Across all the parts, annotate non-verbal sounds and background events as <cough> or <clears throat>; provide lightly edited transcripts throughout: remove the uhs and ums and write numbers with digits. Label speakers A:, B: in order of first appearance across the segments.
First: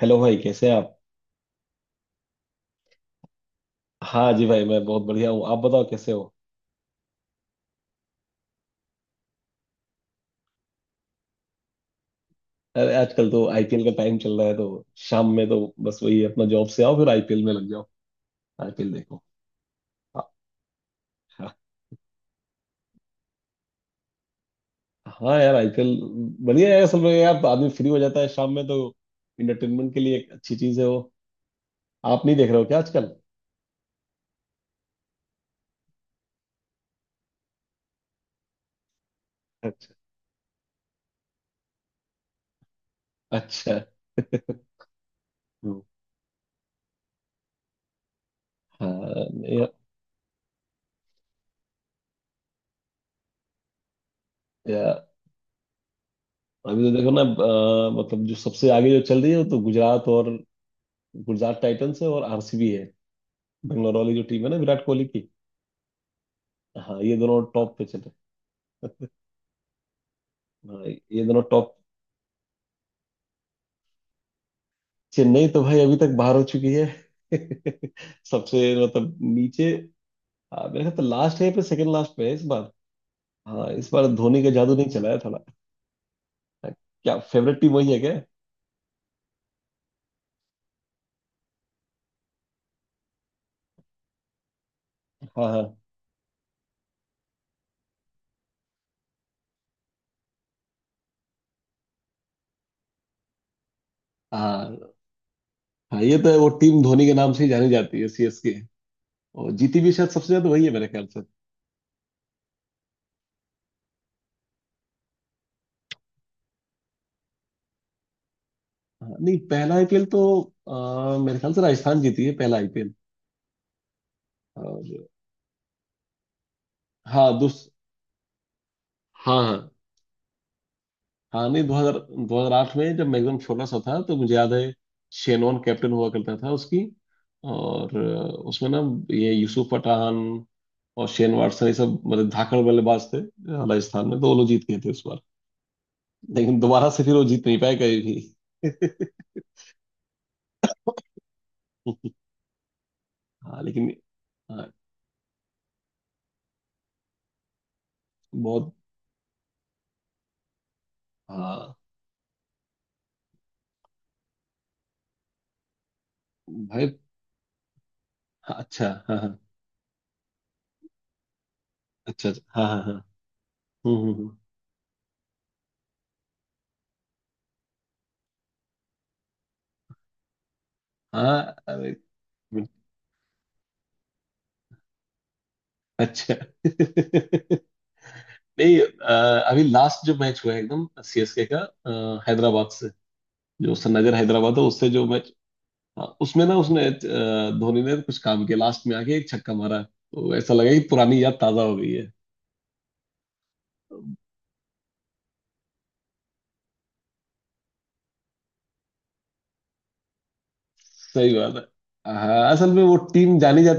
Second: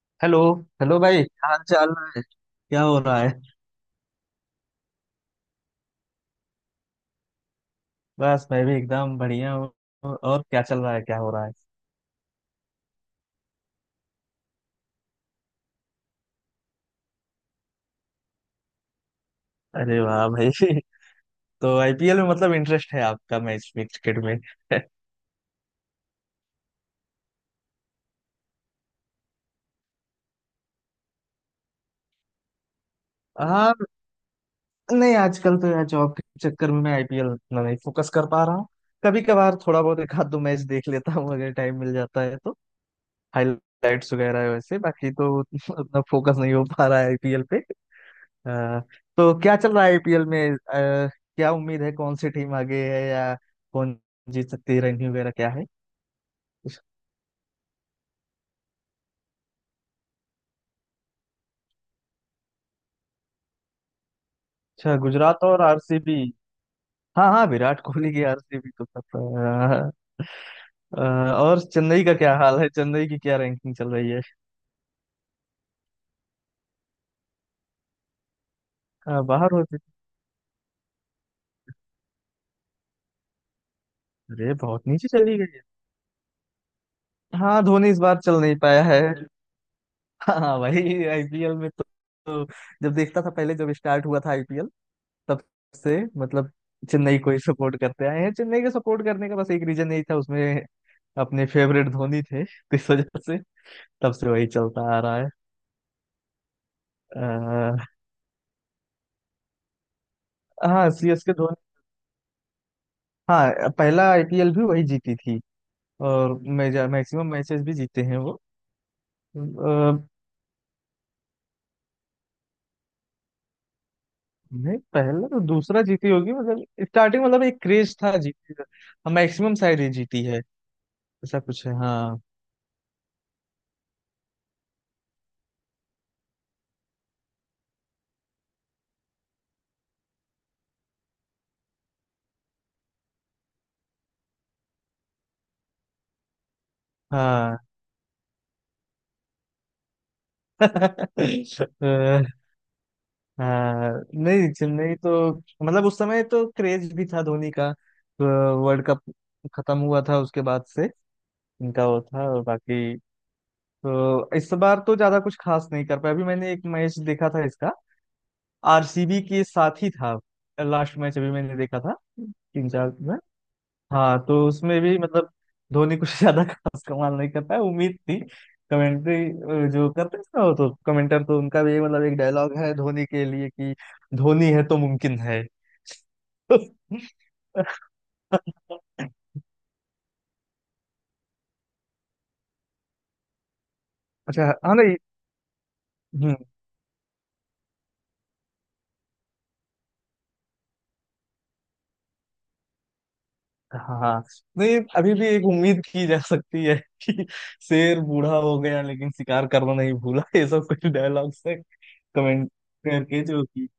A: Hello भाई,
B: hello.
A: कैसे हैं आप।
B: हेलो भाई, क्या हाल चाल है? क्या हो रहा है?
A: हाँ जी भाई, मैं बहुत बढ़िया हूँ। आप बताओ, कैसे हो।
B: बस मैं भी एकदम बढ़िया हूँ। और क्या चल रहा है? क्या हो रहा है?
A: अरे आजकल तो आईपीएल का टाइम चल रहा है तो शाम में तो बस वही, अपना जॉब से आओ फिर आईपीएल में लग जाओ, आईपीएल देखो।
B: अरे वाह
A: हाँ
B: भाई। <laughs>
A: हाँ।
B: तो आईपीएल में मतलब इंटरेस्ट है आपका, मैच में, क्रिकेट में?
A: हाँ यार, आईपीएल बढ़िया है। असल में यार आदमी फ्री हो जाता है शाम में तो, इंटरटेनमेंट के लिए एक अच्छी चीज है वो। आप नहीं देख रहे हो क्या आजकल।
B: <laughs> हाँ। नहीं, आजकल तो यार जॉब के चक्कर में मैं आईपीएल उतना नहीं फोकस कर पा रहा हूँ। कभी कभार थोड़ा
A: अच्छा,
B: बहुत एक आध दो मैच देख लेता हूँ अगर टाइम मिल जाता है तो।
A: अच्छा।
B: हाइलाइट्स वगैरह है वैसे, बाकी तो <laughs>
A: हम्म,
B: उतना फोकस नहीं हो पा रहा है आईपीएल पे। अ,
A: हाँ
B: तो क्या
A: नहीं।
B: चल रहा है आईपीएल में? क्या उम्मीद है, कौन सी टीम आगे है, या कौन जीत सकती है,
A: या,
B: रैंकिंग वगैरह क्या है?
A: अभी तो देखो ना, मतलब जो सबसे आगे जो चल रही है वो तो गुजरात, और गुजरात टाइटंस है, और आरसीबी है, बेंगलोर वाली जो टीम है ना, विराट
B: अच्छा,
A: कोहली की।
B: गुजरात और आरसीबी।
A: हाँ, ये
B: हाँ
A: दोनों
B: हाँ,
A: टॉप
B: विराट
A: पे चले।
B: कोहली की आरसीबी तो सब।
A: हाँ,
B: अ, अ,
A: ये दोनों
B: और
A: टॉप।
B: चेन्नई का क्या हाल है? चेन्नई की क्या रैंकिंग चल रही है?
A: चेन्नई तो भाई अभी तक बाहर हो चुकी है। <laughs> सबसे मतलब
B: बाहर
A: नीचे।
B: होती।
A: हाँ, मेरे ख्याल तो लास्ट है पे, सेकंड लास्ट पे है इस बार। हाँ, इस बार धोनी का
B: अरे,
A: जादू
B: बहुत
A: नहीं
B: नीचे
A: चला है
B: चली
A: थोड़ा।
B: गई है।
A: क्या फेवरेट
B: हाँ,
A: टीम
B: धोनी
A: वही है
B: इस
A: क्या।
B: बार चल नहीं पाया है। हाँ भाई, आईपीएल में तो जब देखता था पहले, जब स्टार्ट हुआ था आईपीएल, तब
A: हाँ। हाँ।
B: से मतलब चेन्नई को ही सपोर्ट करते आए हैं। चेन्नई को सपोर्ट करने का बस एक रीजन यही था, उसमें अपने फेवरेट धोनी थे तो इस वजह से तब से वही
A: हाँ,
B: चलता आ रहा है।
A: हाँ, ये तो है। वो टीम धोनी के नाम से ही जानी
B: अह,
A: जाती है, सीएसके। और जीती भी शायद सबसे ज्यादा वही है मेरे
B: हाँ,
A: ख्याल से।
B: सीएसके, धोनी। हाँ, पहला आईपीएल भी वही जीती थी, और मेजर मैक्सिमम मैचेस भी जीते हैं वो।
A: हाँ, नहीं पहला
B: अह,
A: आईपीएल तो मेरे ख्याल से राजस्थान जीती है पहला आईपीएल।
B: नहीं,
A: और
B: पहला तो दूसरा जीती होगी, मतलब स्टार्टिंग
A: हाँ
B: मतलब एक
A: दूस
B: क्रेज था, जीती का
A: हाँ,
B: मैक्सिमम
A: हाँ।
B: शायद ये जीती है, ऐसा
A: हाँ नहीं,
B: कुछ है। हाँ।
A: 2008 में जब मैं एकदम छोटा सा था तो मुझे याद है, शेनॉन कैप्टन हुआ करता था उसकी। और उसमें ना, ये यूसुफ पठान और शेन वाटसन, ये सब मतलब धाकड़ बल्लेबाज थे राजस्थान में, तो वो लोग जीत गए थे उस बार। लेकिन दोबारा से फिर वो जीत
B: हाँ।
A: नहीं पाए कभी भी। <laughs>
B: <laughs>
A: हाँ, लेकिन
B: हाँ। नहीं,
A: हाँ।
B: चेन्नई तो मतलब उस समय तो क्रेज भी था धोनी का तो।
A: बहुत।
B: वर्ल्ड कप खत्म हुआ था उसके बाद से,
A: हाँ
B: इनका वो था। और बाकी तो इस बार तो ज्यादा कुछ खास नहीं कर पाया, अभी मैंने एक
A: भाई।
B: मैच देखा था इसका,
A: हाँ, अच्छा, हाँ
B: आरसीबी
A: हाँ।
B: के साथ ही था। लास्ट मैच अभी मैंने देखा था,
A: अच्छा अच्छा, हाँ
B: तीन
A: हाँ
B: चार
A: हाँ।
B: में।
A: हम्म हम्म
B: हाँ,
A: हम्म।
B: तो उसमें भी मतलब धोनी कुछ <laughs> ज्यादा खास कमाल नहीं करता है, उम्मीद थी। कमेंट्री जो करते हैं ना, वो तो कमेंटर
A: हाँ
B: तो उनका भी
A: अरे।
B: मतलब एक डायलॉग है धोनी के लिए कि धोनी है तो मुमकिन है। <laughs>
A: अच्छा। <laughs> नहीं, अभी लास्ट जो मैच हुआ है एकदम सीएसके का हैदराबाद से, जो सनराइजर
B: अच्छा,
A: हैदराबाद है
B: हाँ।
A: उससे
B: नहीं।
A: जो मैच। हाँ,
B: हम्म,
A: उसमें ना उसने, धोनी ने कुछ काम किया लास्ट में आके, एक छक्का मारा तो ऐसा लगा कि पुरानी याद ताजा हो गई है।
B: हाँ हाँ। नहीं, अभी भी एक उम्मीद की जा सकती है कि शेर बूढ़ा हो गया लेकिन शिकार करना नहीं भूला। <laughs> ये सब कुछ
A: सही
B: डायलॉग्स
A: बात
B: है,
A: है, हाँ।
B: कमेंट
A: असल में वो
B: करके, जो कि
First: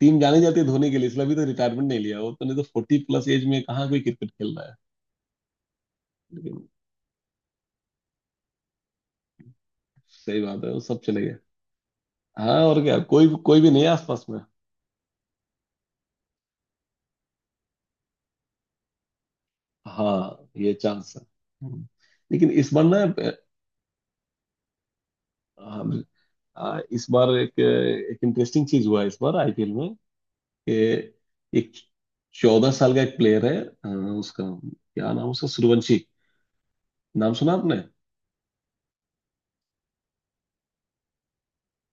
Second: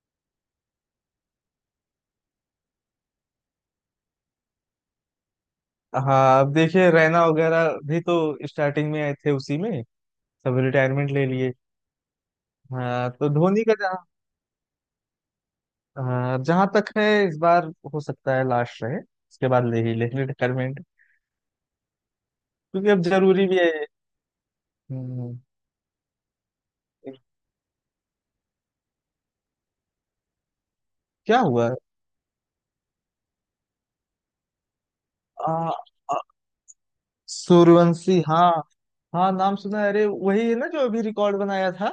A: टीम जानी जाती है धोनी के लिए। इसलिए अभी तो रिटायरमेंट नहीं लिया, वो तो नहीं तो 40 प्लस एज में कहाँ कोई क्रिकेट खेल रहा है।
B: हाँ, अब
A: लेकिन
B: देखिए रैना वगैरह भी तो स्टार्टिंग में आए थे उसी में,
A: सही
B: सब
A: बात है, वो सब
B: रिटायरमेंट
A: चले
B: ले
A: गए।
B: लिए।
A: हाँ, और क्या,
B: हाँ
A: कोई
B: तो
A: कोई
B: धोनी
A: भी
B: का
A: नहीं है
B: जहाँ,
A: आसपास में।
B: हाँ, जहाँ तक है इस बार, हो सकता है लास्ट रहे, उसके बाद ले ही ले
A: हाँ, ये
B: रिटायरमेंट,
A: चांस है। हम्म। लेकिन इस बार
B: क्योंकि अब
A: ना,
B: जरूरी भी है। हम्म,
A: हाँ, इस बार एक एक इंटरेस्टिंग चीज हुआ है इस बार आईपीएल में, कि
B: क्या हुआ?
A: एक चौदह साल का एक प्लेयर है, उसका क्या नाम, उसका
B: आ,
A: सूर्यवंशी
B: आ,
A: नाम। सुना आपने।
B: सूर्यवंशी। हाँ हाँ, नाम सुना है। अरे वही है ना जो अभी रिकॉर्ड बनाया था।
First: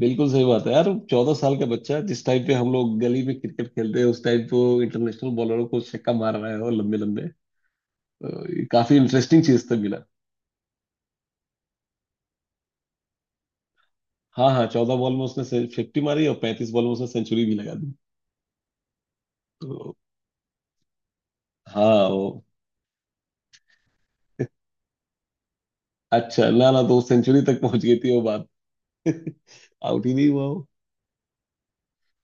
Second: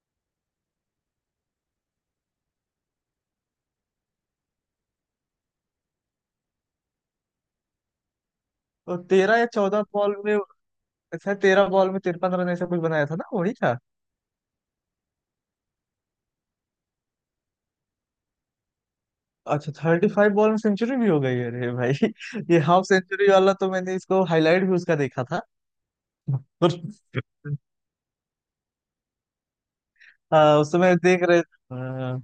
A: बिल्कुल सही बात है यार। 14 साल का बच्चा, जिस टाइम पे हम लोग गली में क्रिकेट खेलते हैं उस टाइम पे वो इंटरनेशनल बॉलरों को छक्का मार रहा है, और लंबे लंबे। तो ये काफी
B: तो तेरह
A: इंटरेस्टिंग
B: या
A: चीज तो
B: चौदह
A: मिला।
B: बॉल में, अच्छा 13 बॉल में 53 रन ऐसा कुछ बनाया था ना, वही था।
A: हाँ हाँ, 14 बॉल में उसने 50 मारी, और 35 बॉल में उसने सेंचुरी भी लगा दी।
B: अच्छा,
A: तो
B: 35 बॉल में सेंचुरी भी हो गई है? अरे भाई!
A: हाँ, वो
B: <laughs> ये हाफ सेंचुरी वाला तो मैंने इसको हाईलाइट भी उसका देखा था। <laughs>
A: अच्छा, ना
B: और
A: ना तो सेंचुरी तक पहुंच गई थी वो बात, आउट ही नहीं हुआ
B: हाँ,
A: हो।
B: उस समय देख रहे। हाँ।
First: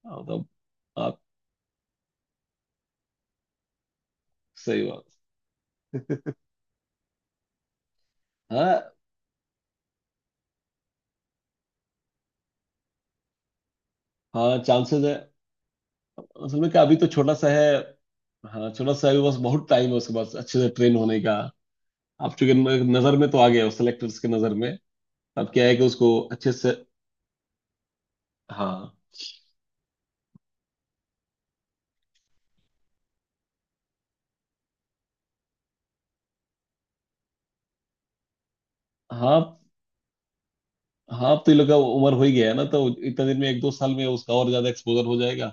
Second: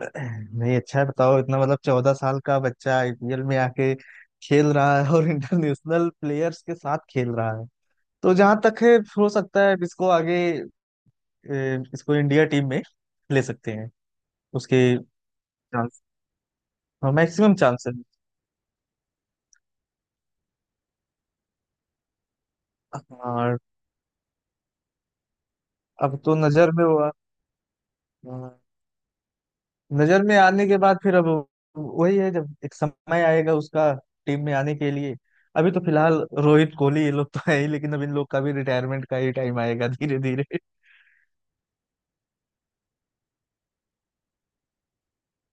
B: <clears throat>
A: मतलब
B: नहीं, अच्छा है,
A: आप।
B: बताओ इतना मतलब 14 साल का बच्चा आईपीएल में आके खेल
A: सही
B: रहा
A: बात।
B: है, और इंटरनेशनल प्लेयर्स के साथ खेल रहा है। तो जहां तक
A: हाँ
B: है, हो सकता है इसको आगे, इसको इंडिया टीम में ले सकते हैं।
A: हाँ,
B: उसके
A: चांसेस है।
B: चांस,
A: असल में क्या, अभी तो छोटा सा
B: मैक्सिमम
A: है।
B: चांस है।
A: हाँ, छोटा सा है, बस बहुत टाइम है उसके पास अच्छे से ट्रेन होने का। आप चूंकि नजर में तो आ
B: और
A: गया हो, सेलेक्टर्स की नजर में। अब क्या है कि
B: अब
A: उसको
B: तो
A: अच्छे
B: नजर
A: से।
B: में हुआ,
A: हाँ।
B: नजर में आने के बाद फिर अब वही है, जब एक समय आएगा उसका टीम में आने के लिए। अभी तो फिलहाल रोहित, कोहली ये लोग तो है ही, लेकिन अब इन लोग का भी रिटायरमेंट का ही
A: हाँ।
B: टाइम आएगा धीरे धीरे।
A: हाँ, अब तो ये लोग का उम्र हो ही गया है ना, तो इतना दिन में, 1-2 साल में उसका और ज्यादा एक्सपोजर हो जाएगा।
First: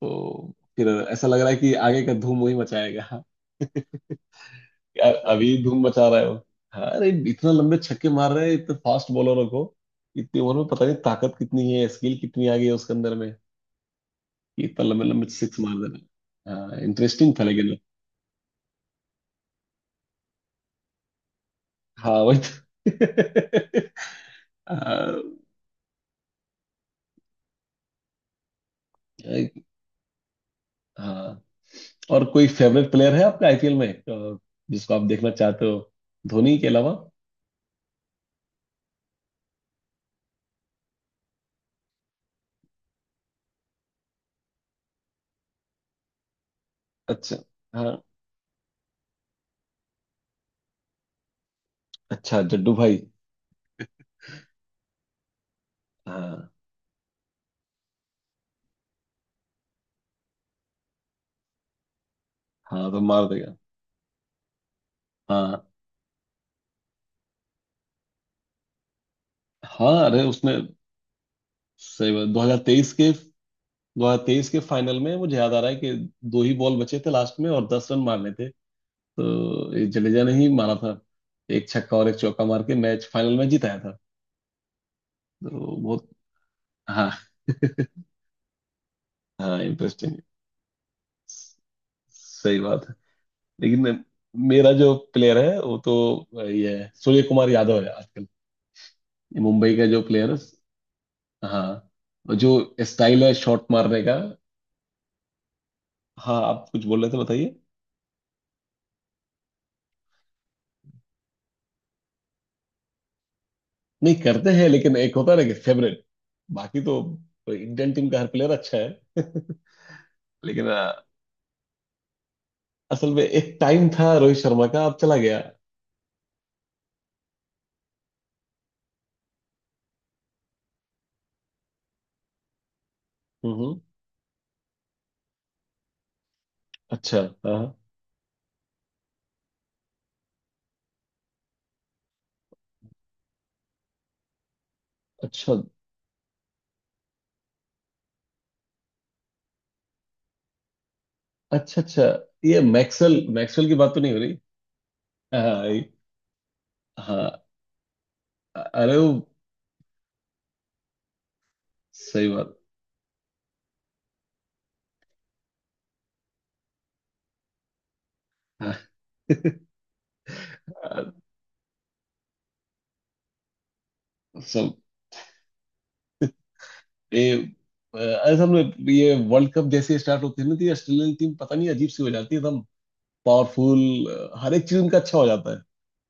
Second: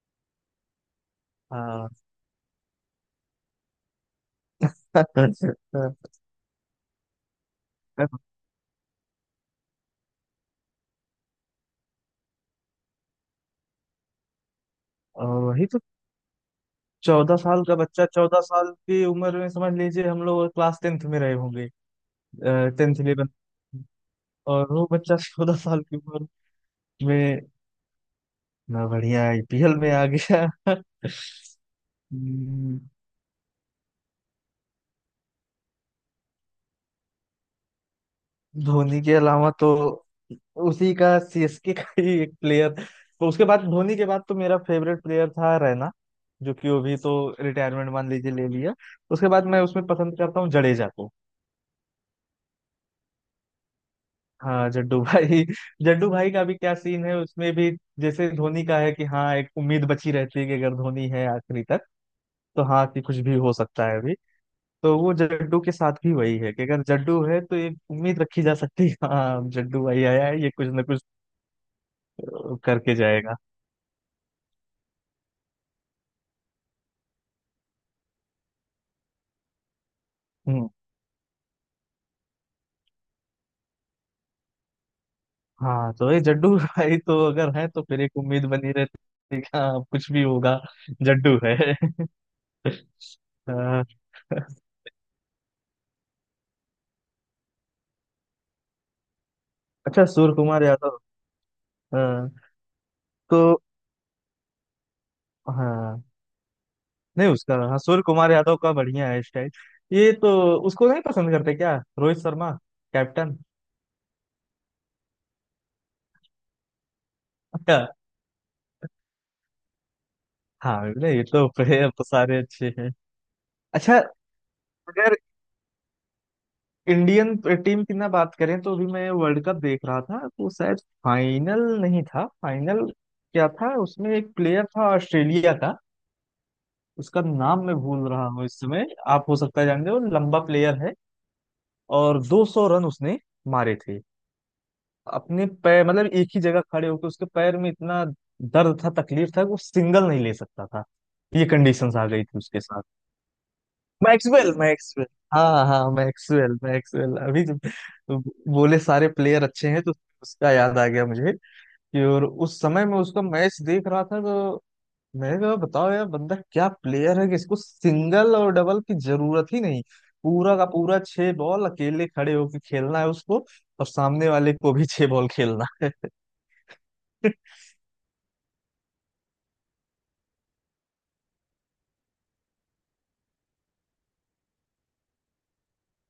A: तो फिर ऐसा लग रहा है कि
B: हाँ।
A: आगे का धूम वही मचाएगा। अभी धूम मचा रहे
B: <laughs>
A: हो। हाँ अरे, इतना लंबे छक्के मार रहे हैं इतने फास्ट बॉलरों को। इतनी उम्र में पता नहीं ताकत कितनी है, स्किल कितनी आ गई है उसके अंदर में, कि इतना लंबे लंबे
B: और
A: सिक्स
B: वही
A: मार
B: तो,
A: दे रहे हैं। हाँ, इंटरेस्टिंग
B: चौदह
A: था।
B: साल का
A: लेकिन
B: बच्चा, 14 साल की उम्र में समझ लीजिए हम लोग क्लास 10th में रहे होंगे,
A: हाँ, वही
B: 10th, 11th,
A: तो।
B: और
A: <laughs>
B: वो बच्चा
A: हाँ।
B: 14 साल की उम्र में ना बढ़िया
A: एक-
B: आईपीएल में आ गया। <laughs>
A: हाँ। और कोई
B: हम्म,
A: फेवरेट प्लेयर है आपका आईपीएल में, जिसको आप देखना चाहते हो, धोनी के अलावा।
B: धोनी के अलावा तो उसी का सीएसके का ही एक प्लेयर, तो उसके बाद, धोनी के बाद तो मेरा फेवरेट प्लेयर था रैना, जो कि वो भी तो
A: अच्छा।
B: रिटायरमेंट
A: हाँ।
B: मान लीजिए ले लिया। उसके बाद मैं उसमें पसंद करता हूँ जडेजा को।
A: अच्छा, जड्डू भाई।
B: हाँ, जड्डू भाई। <laughs> जड्डू भाई का
A: हाँ।
B: भी क्या सीन है, उसमें भी जैसे धोनी का है कि हाँ एक उम्मीद बची रहती है कि अगर धोनी है आखिरी तक, तो हाँ
A: हाँ, तो
B: कि कुछ
A: मार
B: भी हो
A: देगा।
B: सकता है अभी। तो वो जड्डू
A: हाँ।
B: के साथ भी वही है कि अगर जड्डू है तो ये उम्मीद रखी जा सकती है, हाँ जड्डू
A: हाँ
B: भाई
A: अरे,
B: आया है ये
A: उसने
B: कुछ ना कुछ
A: सही बात, 2023
B: करके
A: के
B: जाएगा।
A: 2023 के फाइनल में मुझे याद आ रहा है कि 2 ही बॉल बचे थे लास्ट में, और 10 रन मारने थे। तो ये जडेजा ने ही
B: हम्म।
A: मारा था, एक छक्का और एक चौका मार के मैच फाइनल में जिताया था। तो
B: हाँ
A: बहुत।
B: तो ये जड्डू <laughs> भाई
A: हाँ।
B: तो अगर है तो फिर
A: <laughs>
B: एक उम्मीद बनी रहती है कि
A: हाँ,
B: हाँ कुछ
A: इंटरेस्टिंग,
B: भी होगा, जड्डू है। <laughs>
A: सही बात है।
B: हाँ।
A: लेकिन मेरा जो प्लेयर है वो तो ये है, सूर्य कुमार यादव है आजकल, ये मुंबई का जो
B: अच्छा,
A: प्लेयर
B: सूर्य
A: है।
B: कुमार यादव।
A: हाँ। और
B: हाँ।
A: जो स्टाइल है
B: तो
A: शॉट मारने का।
B: हाँ,
A: हाँ, आप कुछ बोल रहे थे,
B: नहीं
A: बताइए।
B: उसका, हाँ सूर्य कुमार यादव का बढ़िया है स्टाइल। ये तो, उसको नहीं पसंद करते क्या रोहित शर्मा, कैप्टन?
A: नहीं करते हैं, लेकिन एक होता है ना कि फेवरेट। बाकी तो
B: अच्छा।
A: इंडियन टीम का हर प्लेयर अच्छा है। <laughs> लेकिन
B: हाँ, नहीं ये तो <laughs> प्लेयर तो सारे अच्छे हैं।
A: असल में एक टाइम
B: अच्छा,
A: था रोहित शर्मा का, अब चला
B: अगर
A: गया।
B: इंडियन टीम की ना बात करें, तो अभी मैं वर्ल्ड कप देख रहा था, तो शायद फाइनल नहीं था, फाइनल क्या
A: हम्म
B: था,
A: हम्म,
B: उसमें एक प्लेयर था ऑस्ट्रेलिया का, उसका
A: अच्छा। हाँ।
B: नाम मैं भूल रहा हूँ इस समय। आप हो सकता है जानते हो, लंबा प्लेयर है, और 200 रन उसने मारे थे अपने
A: अच्छा,
B: पैर, मतलब एक ही जगह खड़े होकर, उसके पैर में इतना दर्द था, तकलीफ था कि वो सिंगल नहीं ले सकता था। ये
A: अच्छा,
B: कंडीशंस
A: अच्छा।
B: आ गई थी
A: ये
B: उसके।
A: मैक्सवेल, मैक्सवेल की बात तो नहीं हो रही।
B: मैक्सवेल? मैक्सवेल? हाँ
A: हाँ,
B: हाँ, मैक्सवेल मैक्सवेल।
A: हाँ।
B: अभी जब बोले
A: अरे वो
B: सारे प्लेयर अच्छे हैं तो उसका याद आ गया मुझे, कि और
A: सही बात।
B: उस समय मैं उसका मैच देख रहा था तो मैंने कहा, बताओ यार, बंदा क्या प्लेयर है कि इसको सिंगल और डबल
A: हाँ।
B: की जरूरत ही नहीं। पूरा का
A: <laughs>
B: पूरा
A: अ,
B: 6 बॉल अकेले खड़े होकर खेलना है उसको, और सामने वाले को
A: सब
B: भी 6 बॉल खेलना है।
A: ये,
B: <laughs>
A: असल में ये वर्ल्ड कप जैसे स्टार्ट होती है ना, तो ये ऑस्ट्रेलियन टीम पता नहीं अजीब सी हो जाती है, पावरफुल, हर एक चीज उनका अच्छा हो जाता है।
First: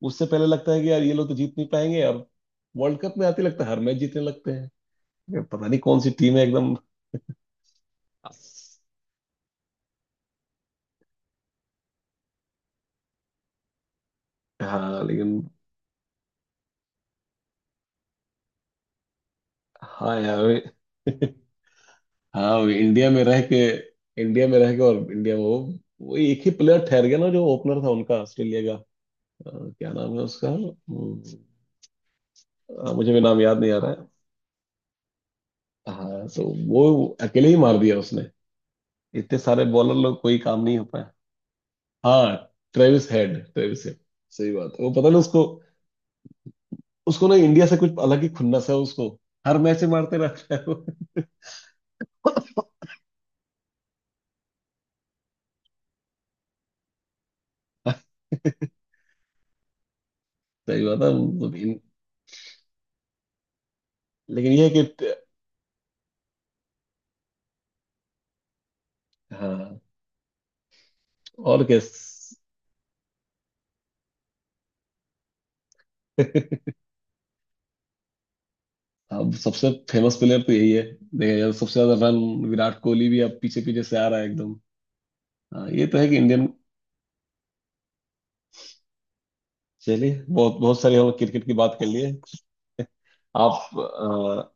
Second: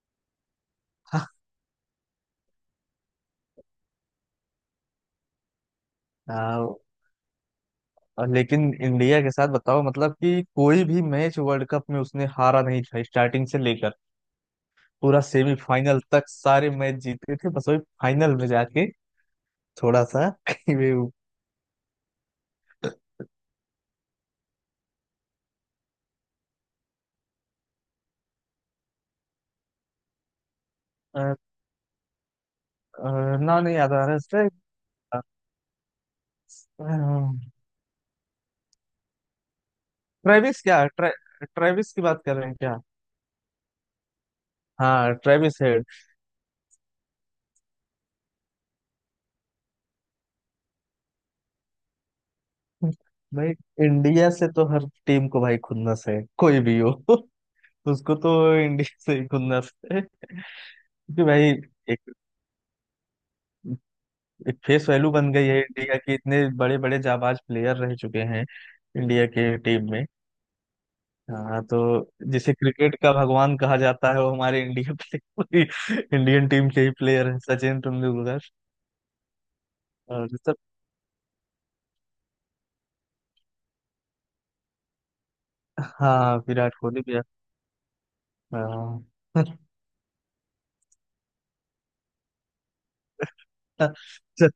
A: उससे पहले लगता है कि यार ये लोग तो जीत नहीं पाएंगे, और वर्ल्ड कप में आते लगता है हर मैच जीतने लगते हैं। ये पता नहीं कौन सी टीम है
B: हाँ।
A: एकदम।
B: और लेकिन इंडिया के साथ बताओ मतलब कि कोई भी मैच वर्ल्ड कप में उसने हारा नहीं था, स्टार्टिंग से लेकर
A: हाँ
B: पूरा
A: लेकिन।
B: सेमीफाइनल तक सारे मैच जीते थे, बस वही फाइनल में जाके थोड़ा
A: हाँ
B: सा <laughs>
A: यार।
B: कहीं भी वो,
A: <laughs> हाँ, वो इंडिया में रह के, इंडिया में रह के, और इंडिया में वो एक ही प्लेयर ठहर गया ना, जो ओपनर था उनका, ऑस्ट्रेलिया का। अ, क्या नाम है उसका।
B: अ,
A: मुझे भी नाम याद
B: नाम
A: नहीं
B: नहीं
A: आ रहा
B: याद आ
A: है।
B: रहा इसका।
A: हाँ तो वो अकेले ही मार दिया उसने, इतने सारे बॉलर लोग, कोई काम
B: ट्रेविस
A: नहीं हो
B: क्या,
A: पाया।
B: ट्रेविस की बात
A: हाँ,
B: कर रहे हैं क्या?
A: ट्रेविस हेड, ट्रेविस हेड, सही बात है। वो पता
B: हाँ,
A: ना उसको,
B: ट्रेविस हेड।
A: उसको ना इंडिया से कुछ अलग ही खुन्नस है उसको, हर मैच में मारते रहता है वो।
B: भाई, इंडिया से तो हर टीम को भाई खुन्नस है, कोई भी हो। <laughs>
A: <laughs>
B: उसको तो इंडिया से ही खुन्नस है,
A: सही बात है,
B: क्योंकि भाई
A: मतलब
B: एक,
A: लेकिन
B: एक
A: ये है
B: फेस
A: कि
B: वैल्यू बन गई है इंडिया की, इतने बड़े बड़े जाबाज प्लेयर रह चुके हैं इंडिया के
A: हाँ,
B: टीम में। हाँ,
A: और
B: तो
A: क्या।
B: जिसे क्रिकेट का भगवान कहा जाता है वो हमारे इंडिया प्ले <laughs> इंडियन टीम के ही प्लेयर है, सचिन तेंदुलकर।
A: अब सबसे फेमस
B: और
A: प्लेयर तो
B: सब।
A: यही है। देखिए यार, सबसे ज्यादा रन विराट कोहली भी अब पीछे पीछे से आ रहा है एकदम। हाँ, ये तो है कि
B: हाँ,
A: इंडियन।
B: विराट कोहली भी है। हाँ।
A: चलिए, बहुत बहुत सारी हम क्रिकेट की बात कर लिए। आप
B: <laughs> चल,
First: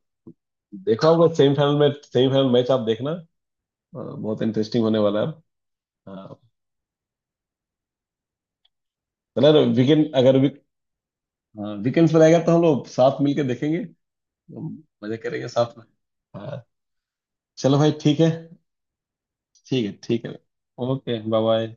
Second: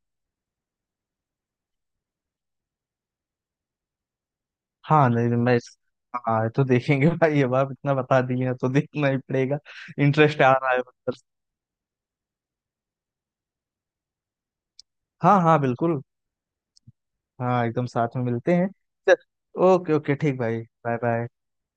A: देखा होगा सेमीफाइनल में, सेमीफाइनल मैच आप देखना, बहुत इंटरेस्टिंग होने
B: हाँ,
A: वाला है।
B: नहीं नहीं, मैं,
A: हाँ,
B: हाँ ये तो देखेंगे भाई, अब आप इतना बता दिए हैं तो देखना ही पड़ेगा,
A: चलो वीकेंड, अगर
B: इंटरेस्ट आ रहा है मतलब।
A: वीकेंड पर आएगा तो हम लोग साथ मिलके देखेंगे। हम मजे
B: हाँ
A: करेंगे
B: हाँ,
A: साथ में।
B: बिल्कुल।
A: हाँ।
B: हाँ,
A: चलो
B: एकदम
A: भाई,
B: साथ
A: ठीक
B: में
A: है।
B: मिलते हैं। चल,
A: ठीक है,
B: ओके ओके,
A: ठीक है।
B: ठीक भाई। Bye
A: okay,
B: bye.
A: Bye bye.